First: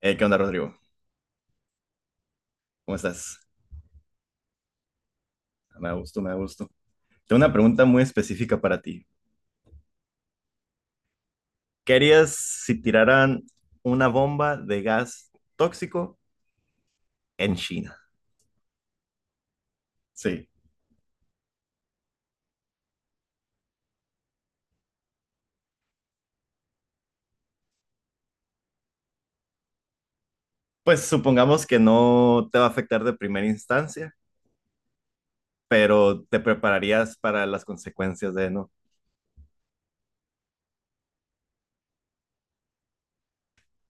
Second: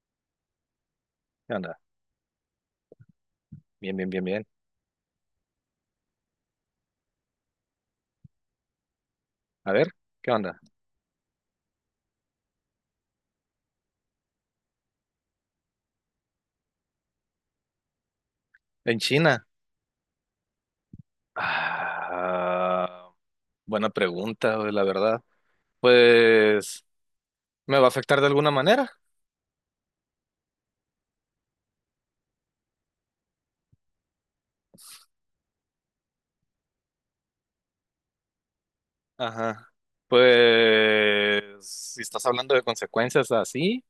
¿Qué onda, Rodrigo? ¿Qué onda? ¿Cómo estás? Bien, bien, bien, bien. Me da gusto, me da gusto. Tengo una pregunta muy específica para ti. A ver, ¿qué onda? ¿Qué harías si tiraran una bomba de gas tóxico en China? En China. Sí. Ah, buena pregunta, güey, la verdad. Pues, ¿me va a afectar de alguna manera? Pues supongamos que no te va a afectar de primera instancia, pero te prepararías para las consecuencias de no. Ajá. Pues, si estás hablando de consecuencias así,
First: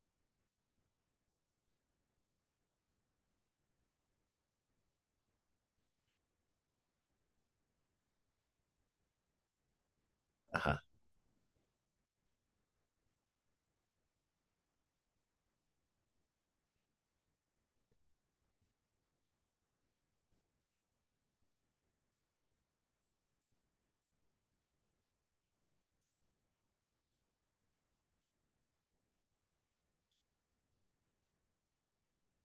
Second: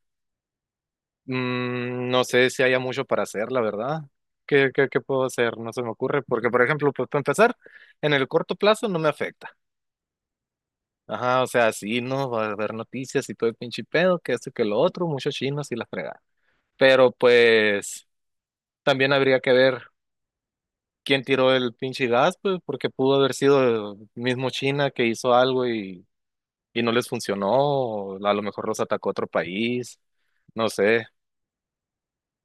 no sé si haya mucho para hacer, la verdad. ¿Qué puedo hacer? No se me ocurre. Porque, por ejemplo, pues, para empezar, en el corto plazo no me afecta. Ajá. Ajá, o sea, sí, no, va a haber noticias y todo el pinche pedo, que esto y que lo otro, muchos chinos y la fregada. Pero pues también habría que ver quién tiró el pinche gas, pues, porque pudo haber sido el mismo China que hizo algo y no les funcionó, o a lo mejor los atacó otro país, no sé,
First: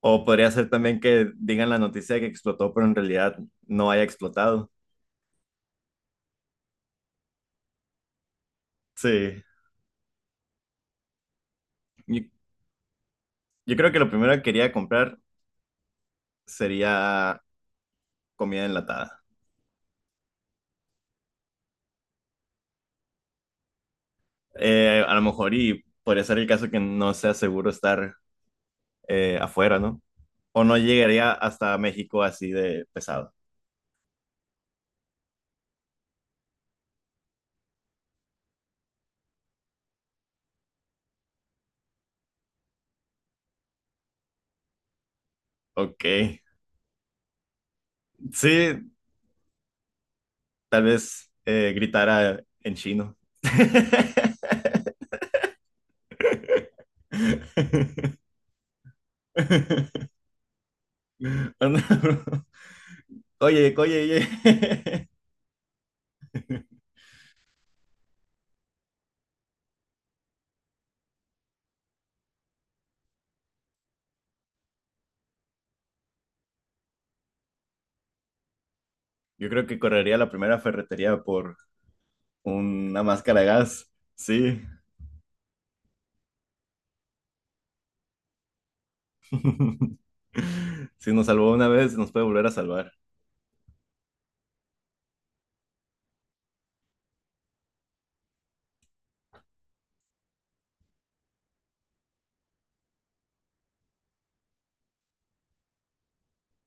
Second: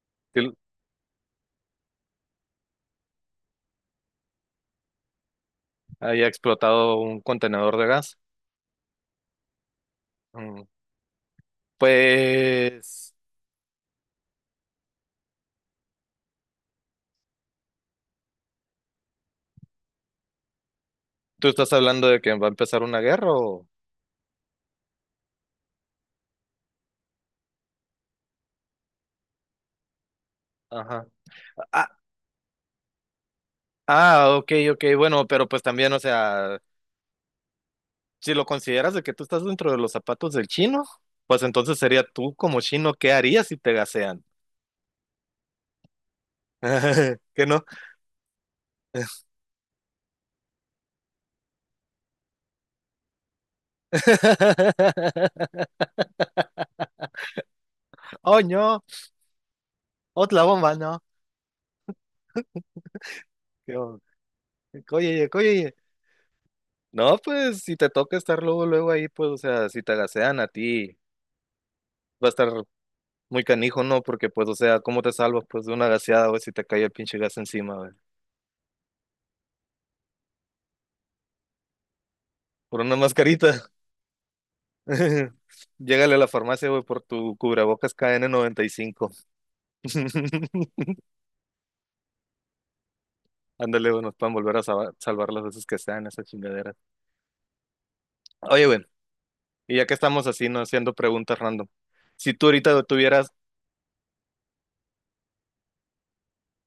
O podría que ser también que digan la noticia de que explotó, pero en realidad no haya explotado. haya explotado un contenedor de gas. Sí. Mm, Yo, Pues, yo creo que lo primero que quería comprar sería comida enlatada. ¿tú estás hablando de que va a empezar una guerra o...? A lo mejor y podría ser el caso que no sea seguro estar afuera, ¿no? O no Ajá. llegaría hasta Ah, México así de pesado. ah, ok, ok, bueno, pero pues también, o sea, si lo consideras de que tú estás dentro de los zapatos del chino, pues entonces sería tú como chino, ¿qué harías si te gasean? Ok. ¿Que no? Sí, tal vez gritara en chino. Oh, no, otra bomba, no. Anda, bro. Oye, oye, Qué bo- oye. Oye, oye, no, pues si te toca estar luego, luego ahí, pues, o sea, si te gasean a ti, va a estar muy canijo, ¿no? Porque, pues, o sea, ¿cómo te salvas, pues, de una gaseada, güey, si te cae el pinche gas encima, güey? Yo creo que correría a la primera ferretería por Por una una máscara de mascarita. gas. Sí. Llégale a la farmacia, güey, por tu cubrebocas kn cinco. Si nos salvó una vez, nos puede volver a salvar. Ándale, güey, nos puedan volver a salvar, las veces que sean esas chingaderas. Oye, güey, y ya que estamos así, no haciendo preguntas random. Si tú ahorita tuvieras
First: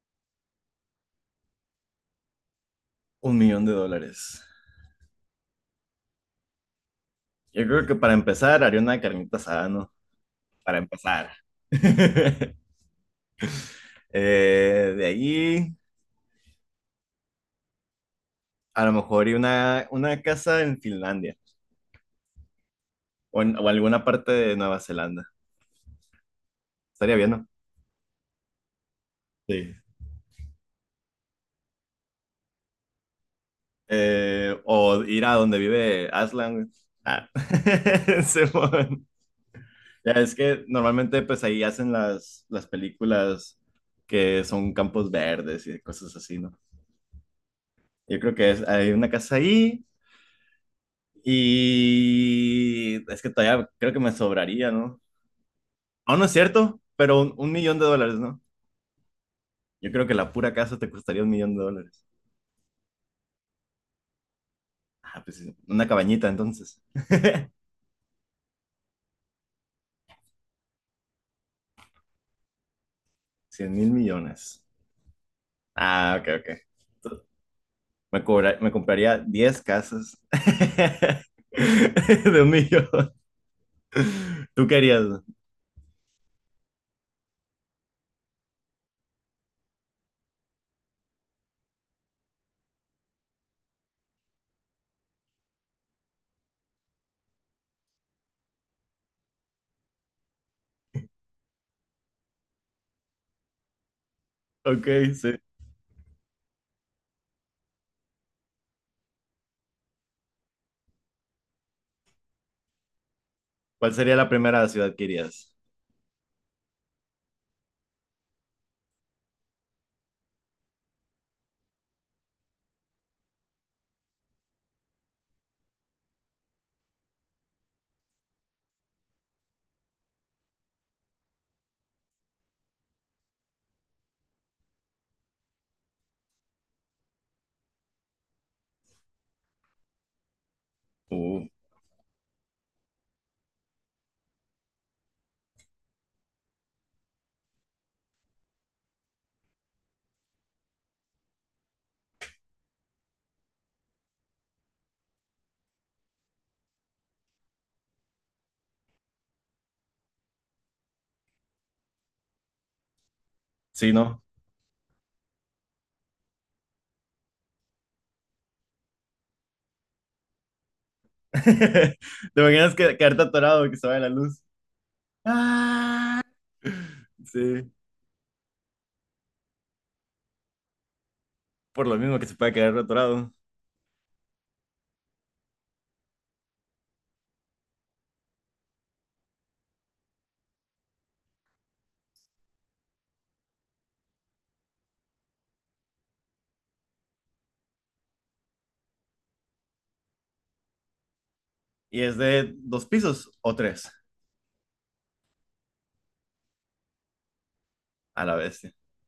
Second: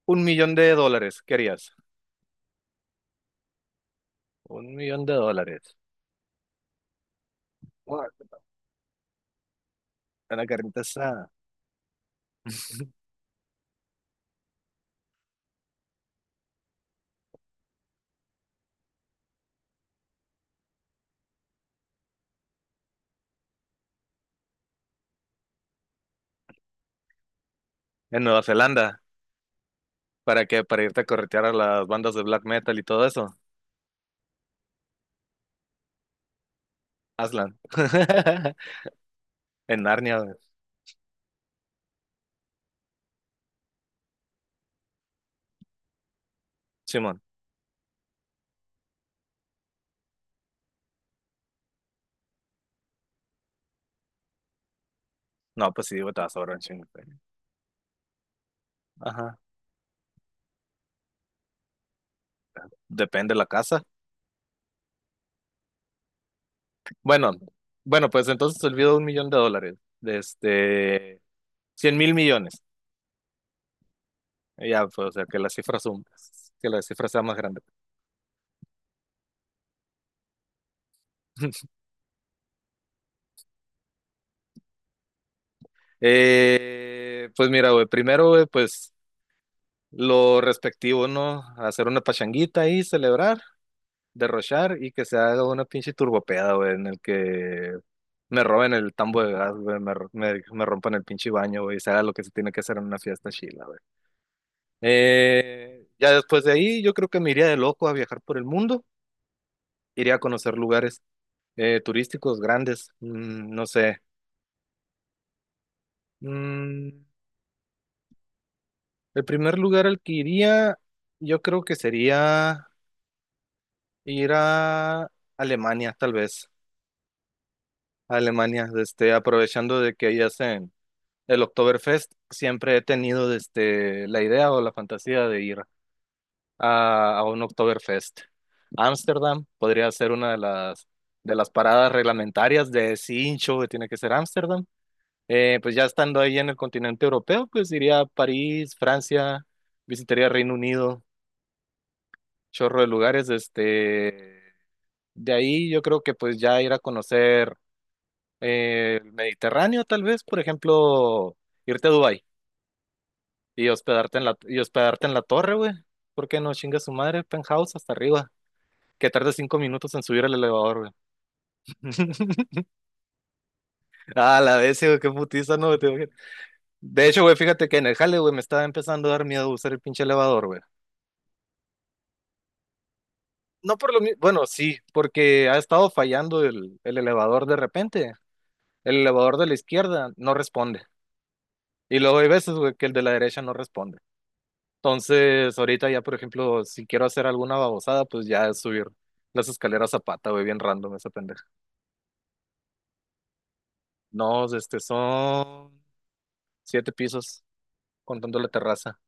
un millón de dólares, ¿qué harías? $1 millón. Un millón de dólares. Yo creo que What? para empezar haría una carnita asada, ¿no? Una Para carnita asada. empezar. De ahí, a lo mejor haría una casa en Finlandia o alguna parte de Nueva Zelanda. Estaría bien, ¿no? En Nueva Zelanda. Sí. ¿Para qué? Para irte a corretear a las bandas de black metal y todo eso. O ir a donde vive Aslan, güey. Ah. Aslan. Simón. En Ya Narnia, es güey. que normalmente pues ahí hacen las películas que son campos verdes y cosas así, ¿no? Simón. Yo creo que hay una casa ahí. Y es que todavía creo que me sobraría, ¿no? No, pues sí, güey, Aún te no es vas a ahorrar un cierto, chingo, güey. pero un millón de dólares, ¿no? Ajá. Yo creo que la pura casa te costaría $1 millón. Depende de la casa. Ah, pues sí, una cabañita entonces. Bueno, bueno, pues entonces olvido un millón de dólares. De este. Cien mil millones. 100 mil millones. Ya, pues, o sea, que las cifras son, Ah, ok, ok. que la cifra Tú- sea más grande. me compraría 10 casas de 1 millón. ¿Tú querías? Pues mira, güey, primero, güey, pues lo respectivo, ¿no? Hacer una pachanguita ahí, celebrar, derrochar y que se haga una pinche turbopeada, güey, en el que me roben el tambo de gas, güey, me rompan el pinche baño, güey, y se haga lo que se tiene que hacer en una fiesta chila, güey. Ok, sí. Ya después de ahí, yo creo que me iría de loco a viajar por el mundo, iría a conocer lugares turísticos grandes, no ¿Cuál sé. sería la primera ciudad que irías? Mm, El primer lugar al que iría, yo creo que sería ir a Alemania, tal vez. A Alemania, este, aprovechando de que ahí hacen el Oktoberfest, siempre he tenido este, la idea o la fantasía de ir a un Oktoberfest. Ámsterdam podría ser una de las, de Uh, las paradas reglamentarias de ese hincho que tiene que ser Ámsterdam. Pues ya estando ahí en el continente europeo, pues iría a París, Francia, visitaría Reino Unido chorro de lugares, este, de ahí yo creo que pues ya ir a conocer el Mediterráneo, tal vez, por ejemplo, irte a Dubái y sí, ¿no? Hospedarte en la torre, güey, ¿por qué no chinga su madre, penthouse hasta arriba? Que tarde 5 minutos en subir el elevador, güey. ¿Te imaginas que quedarte atorado que se vaya la Ah, luz? la vez, güey, qué putiza, no, te imaginas. Ah. De hecho, güey, fíjate Sí, que en el jale, güey, me estaba empezando a dar miedo usar el pinche elevador, güey. por lo mismo que se puede quedar atorado. No por lo mismo, bueno, sí, porque ha estado fallando el elevador de repente. El elevador de la izquierda no responde. Y luego hay veces, güey, que el de la derecha no responde. Entonces, ahorita ya, por ejemplo, si quiero hacer alguna babosada, pues ya es subir las escaleras a pata, güey, bien random esa pendeja. Y es de dos pisos o tres No, este, son 7 pisos a la contando la vez. terraza.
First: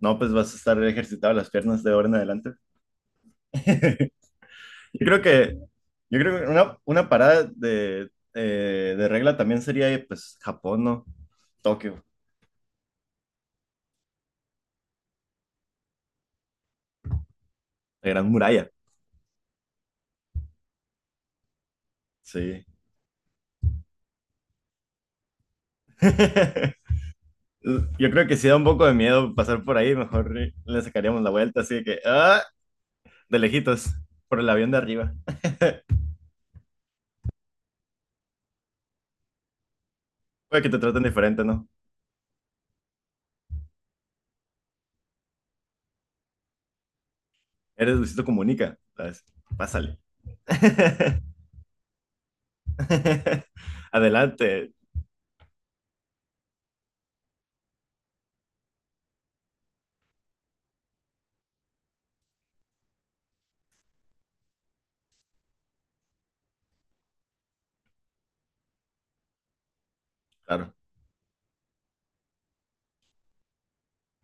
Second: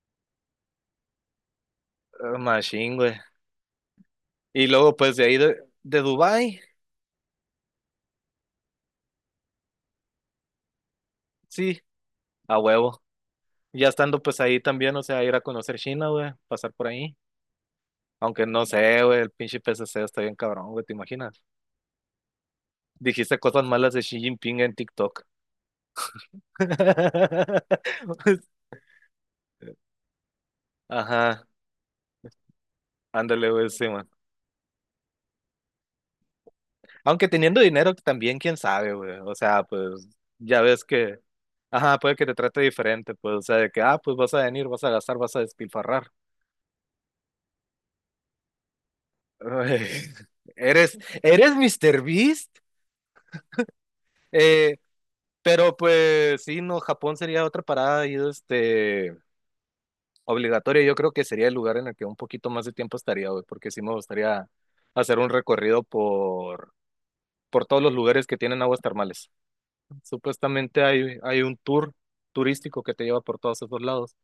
No, pues vas a estar ejercitado las piernas de ahora en Ah, adelante. Machine, güey. Y luego, Yo pues creo de ahí que, de yo creo que Dubái, una parada de regla también sería, pues, Japón, ¿no? sí, Tokio, a huevo. Ya estando pues ahí también, o sea, ir a conocer China, güey, pasar por ahí. la Gran Aunque no Muralla. sé, güey, el pinche PCC está bien cabrón, güey, ¿te imaginas? Sí. Dijiste cosas malas de Xi Jinping en TikTok. Yo creo que si da un poco de miedo pasar por ahí, mejor le sacaríamos la Ajá, vuelta, así que, de ándale, güey, sí, lejitos, man. por el avión de arriba. Aunque teniendo dinero también, quién sabe, güey. O sea, pues ya Puede que te ves traten que, diferente, ¿no? ajá, puede que te trate diferente, pues, o sea, de que, ah, pues vas a venir, vas a gastar, vas a despilfarrar. Eres Luisito Comunica, ¿sabes? Ay, Pásale. Eres, eres Mr. Beast, Adelante. eh, pero pues sí, no, Japón sería otra parada y este, obligatoria. Yo creo que sería el lugar en el que un poquito más de tiempo estaría, güey, porque sí me gustaría hacer un recorrido por todos los lugares que tienen aguas termales. Claro. Supuestamente hay un tour turístico que te lleva por todos esos lados,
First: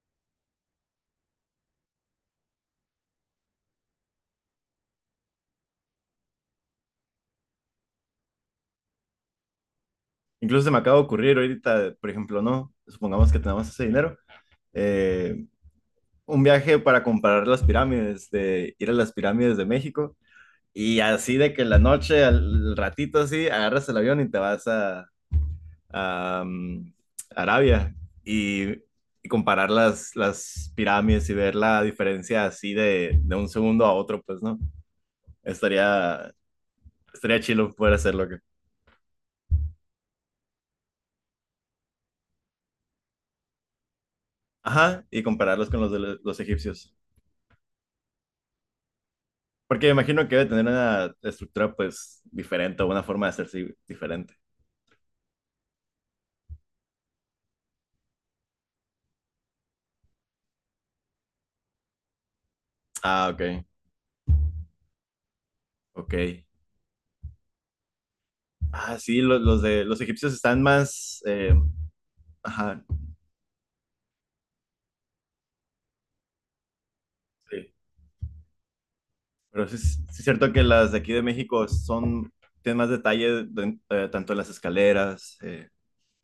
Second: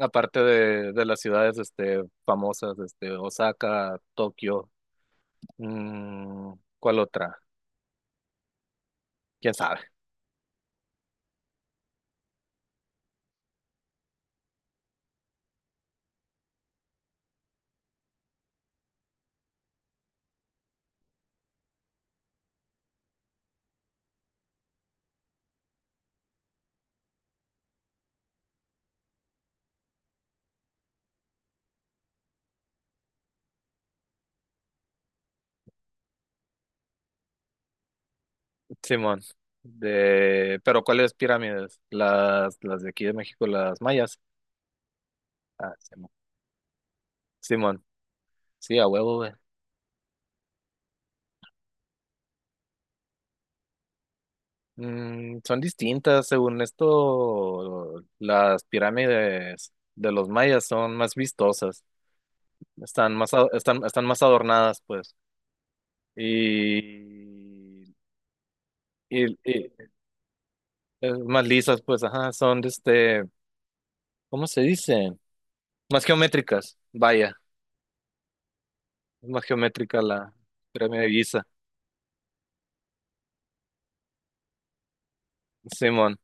aparte de las ciudades este, famosas, este, Osaka, Tokio, mm, ¿cuál otra? ¿Quién sabe? Incluso se me acaba de ocurrir ahorita, por ejemplo, ¿no? Supongamos que tenemos ese dinero. eh, un viaje para comprar las pirámides, de ir a las pirámides de México. Y así de que en la noche, al ratito así, agarras el avión y te vas a Arabia. Y, y comparar las pirámides y ver la diferencia así de un segundo a otro, pues, ¿no? Estaría, estaría chido poder hacerlo. Simón. Pero ¿cuáles pirámides? Las de aquí de México, las mayas. Ajá, y compararlos Ah, con los de Simón. los egipcios. Simón. Sí, a huevo, güey. Porque me imagino que debe tener una estructura pues diferente o una forma de hacerse diferente. Son distintas, según esto, las pirámides de los mayas son más vistosas. Están Ah, más, a- ok, están, están más adornadas, pues. ok. Y, Ah, sí, y, los, y, de los egipcios están eh, más... más eh, lisas, pues, ajá, son de Ajá, este, ¿cómo se dice? Más geométricas, vaya, sí. es más Pero geométrica sí es la cierto que las de pirámide de aquí de Giza, México son, tienen más detalle tanto en las escaleras, Simón,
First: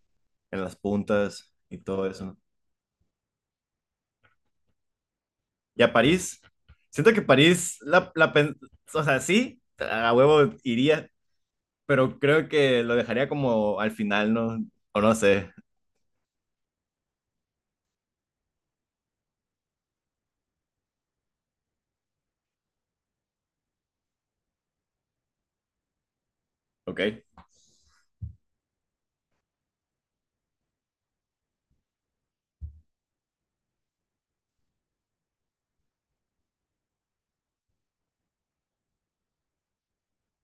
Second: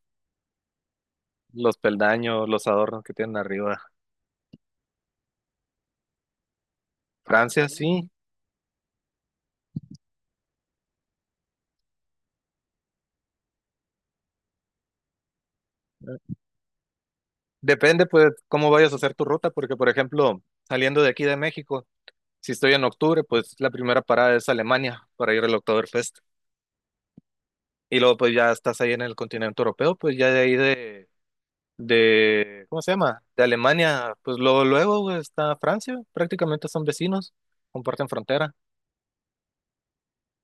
en las puntas los y todo eso. peldaños, los adornos que tienen arriba. Y a París, siento que Francia, París, sí. O sea, sí, a huevo iría, pero creo que lo dejaría como al final, ¿no? O no sé, Depende, pues, cómo vayas a hacer tu ruta, porque, por ejemplo, saliendo de aquí de México, si estoy en octubre, pues la primera parada es Alemania para ir al Oktoberfest. ok. Y luego, pues, ya estás ahí en el continente europeo, pues ya de ahí de, ¿cómo se llama? De Alemania, pues luego, luego güey, está Francia, prácticamente son vecinos, comparten frontera.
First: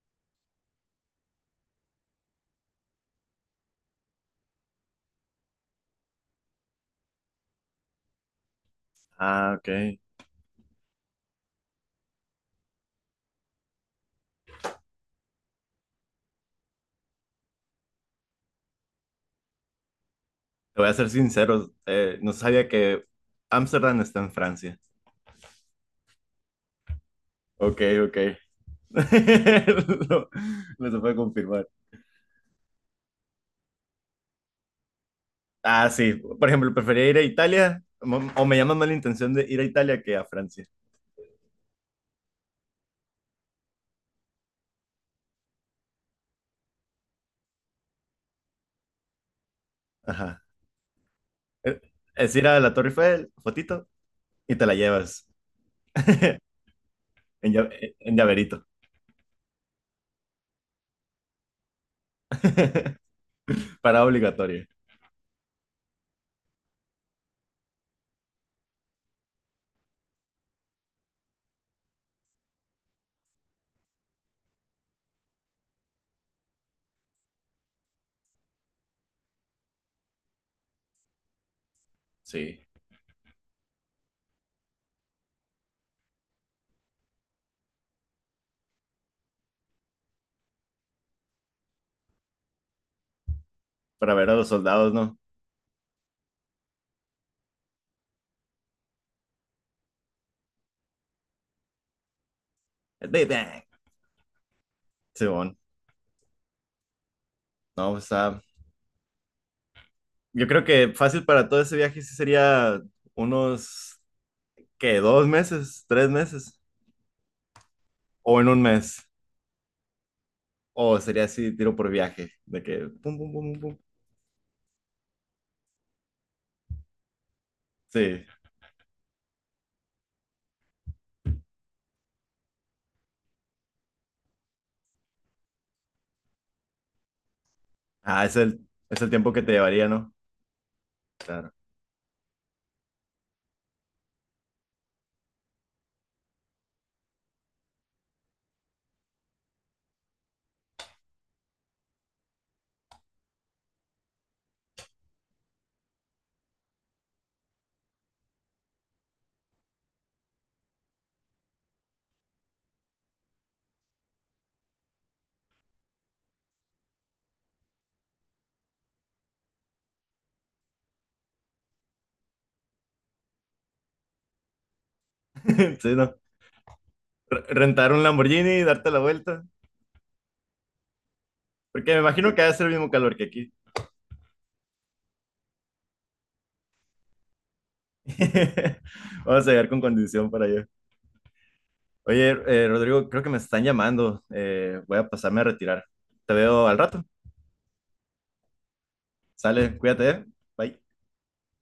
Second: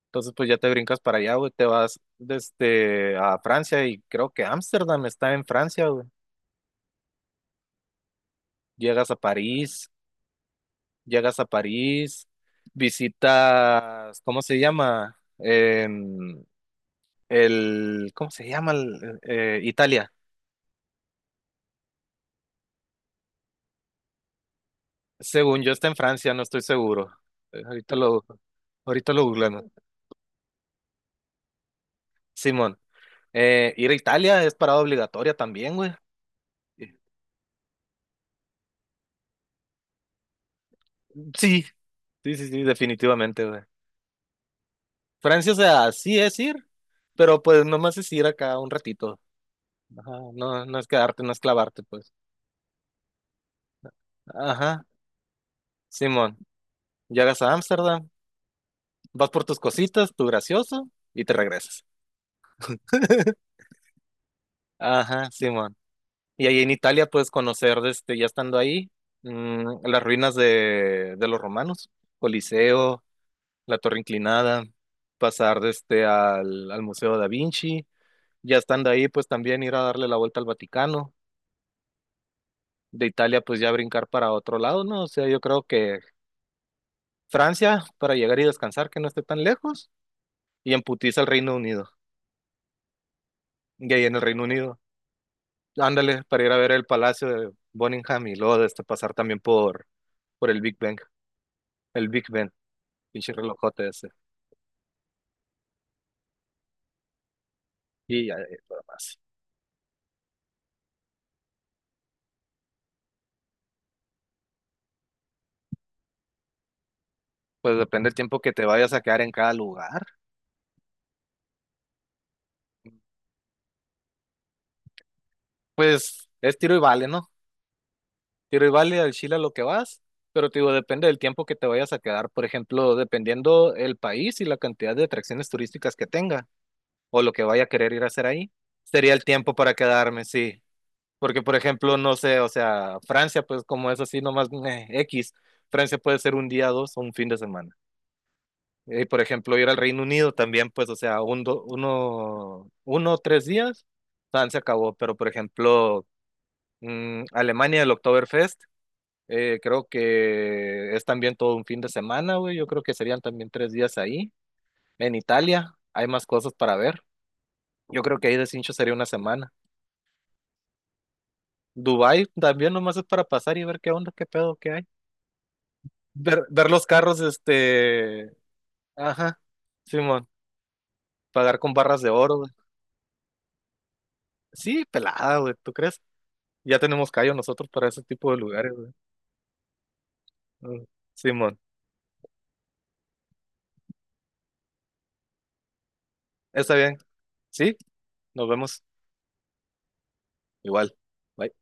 Entonces, pues ya te brincas para allá, güey, te vas desde a Francia y creo que Ámsterdam está en Francia, güey. Llegas a Ah, ok. París, Te llegas a París, visitas, ¿cómo se llama? ¿Cómo se llama? Italia. voy a ser sincero, no sabía que Ámsterdam está en Francia. Según yo está en Francia, no estoy seguro. Eh, Ok, Ahorita ok. lo, ahorita lo googleamos. No, no se puede confirmar. Simón. Ir a Italia es parada obligatoria también, Ah, güey. sí. Por ejemplo, Eh, prefería ir a Italia, o me llama más la intención de ir a Italia que a Francia. Sí, sí, sí, sí, definitivamente, güey. Francia, o sea, sí es ir, pero pues nomás es ir acá un ratito. Ajá, Ajá. no, no es quedarte, no es Eh, clavarte, pues. Es ir a la Torre Eiffel, fotito, y te la Ajá, llevas Simón, en, llegas a lla- eh, Ámsterdam, en llaverito. vas por tus cositas, tu gracioso, y te regresas. Para obligatorio. Ajá, Simón. Y ahí en Italia puedes conocer, este, ya estando ahí, las ruinas de los romanos, Coliseo, la Torre Inclinada, pasar desde al Museo Da Vinci, ya estando ahí, pues también ir a darle la vuelta al Vaticano, Sí. de Italia, pues ya brincar para otro lado, ¿no? O sea, yo creo que Francia, para llegar y descansar, que no esté tan lejos, y en putiza al Reino Unido, y ahí Para en el ver a Reino los Unido, soldados, ¿no? ándale, para ir a ver el Palacio de Buckingham y luego este, pasar también por el Big Ben, El Big pinche Bang. relojote ese, Simón, no, o y ya, sea, lo demás. yo creo que fácil para todo ese viaje sí sería unos, ¿qué? ¿2 meses? ¿3 meses? Pues depende del tiempo ¿O en que un te vayas a mes? quedar en cada lugar. O sería así, tiro por viaje, de que pum, pum, pum, pum, pum. Pues es tiro y vale, ¿no? Sí, Tiro y vale al Chile a lo que vas, pero te digo, depende del tiempo que te vayas a quedar. Por ejemplo, dependiendo el país y la cantidad de atracciones turísticas que tenga o lo que vaya a querer ir a hacer es ahí, el sería el tiempo que te tiempo para llevaría, ¿no? quedarme, sí. Porque, Claro. por ejemplo, no sé, o sea, Francia, pues como es así nomás meh, X, Francia puede ser un día, dos o un fin de semana. Y, por ejemplo, ir al Reino Unido también, pues, o sea, un, do- uno, uno, tres días, tan se acabó. Pero, por ejemplo, Alemania, el Oktoberfest. Creo que es también todo un fin de semana, güey. Yo creo que serían también 3 días ahí. En Italia hay más cosas para ver. Yo creo que ahí de cincho sería una semana. Dubái también nomás es para pasar y ver qué onda, qué pedo qué hay. Sí, ¿no? Ver los carros, Rentar un este. Lamborghini, darte la Ajá, vuelta, Simón. Pagar con porque me barras de imagino oro, que va güey. a ser el mismo calor que aquí. Sí, pelada, güey. ¿Tú crees? Ya tenemos callo nosotros para ese tipo de lugares, güey. Vamos a llegar con condición para allá. Mm, Simón. Oye, Rodrigo, creo que me están llamando, voy a pasarme a retirar. Te veo Está al bien. rato. Sí, nos vemos. Sale, cuídate, ¿eh? Bye. Igual. Bye.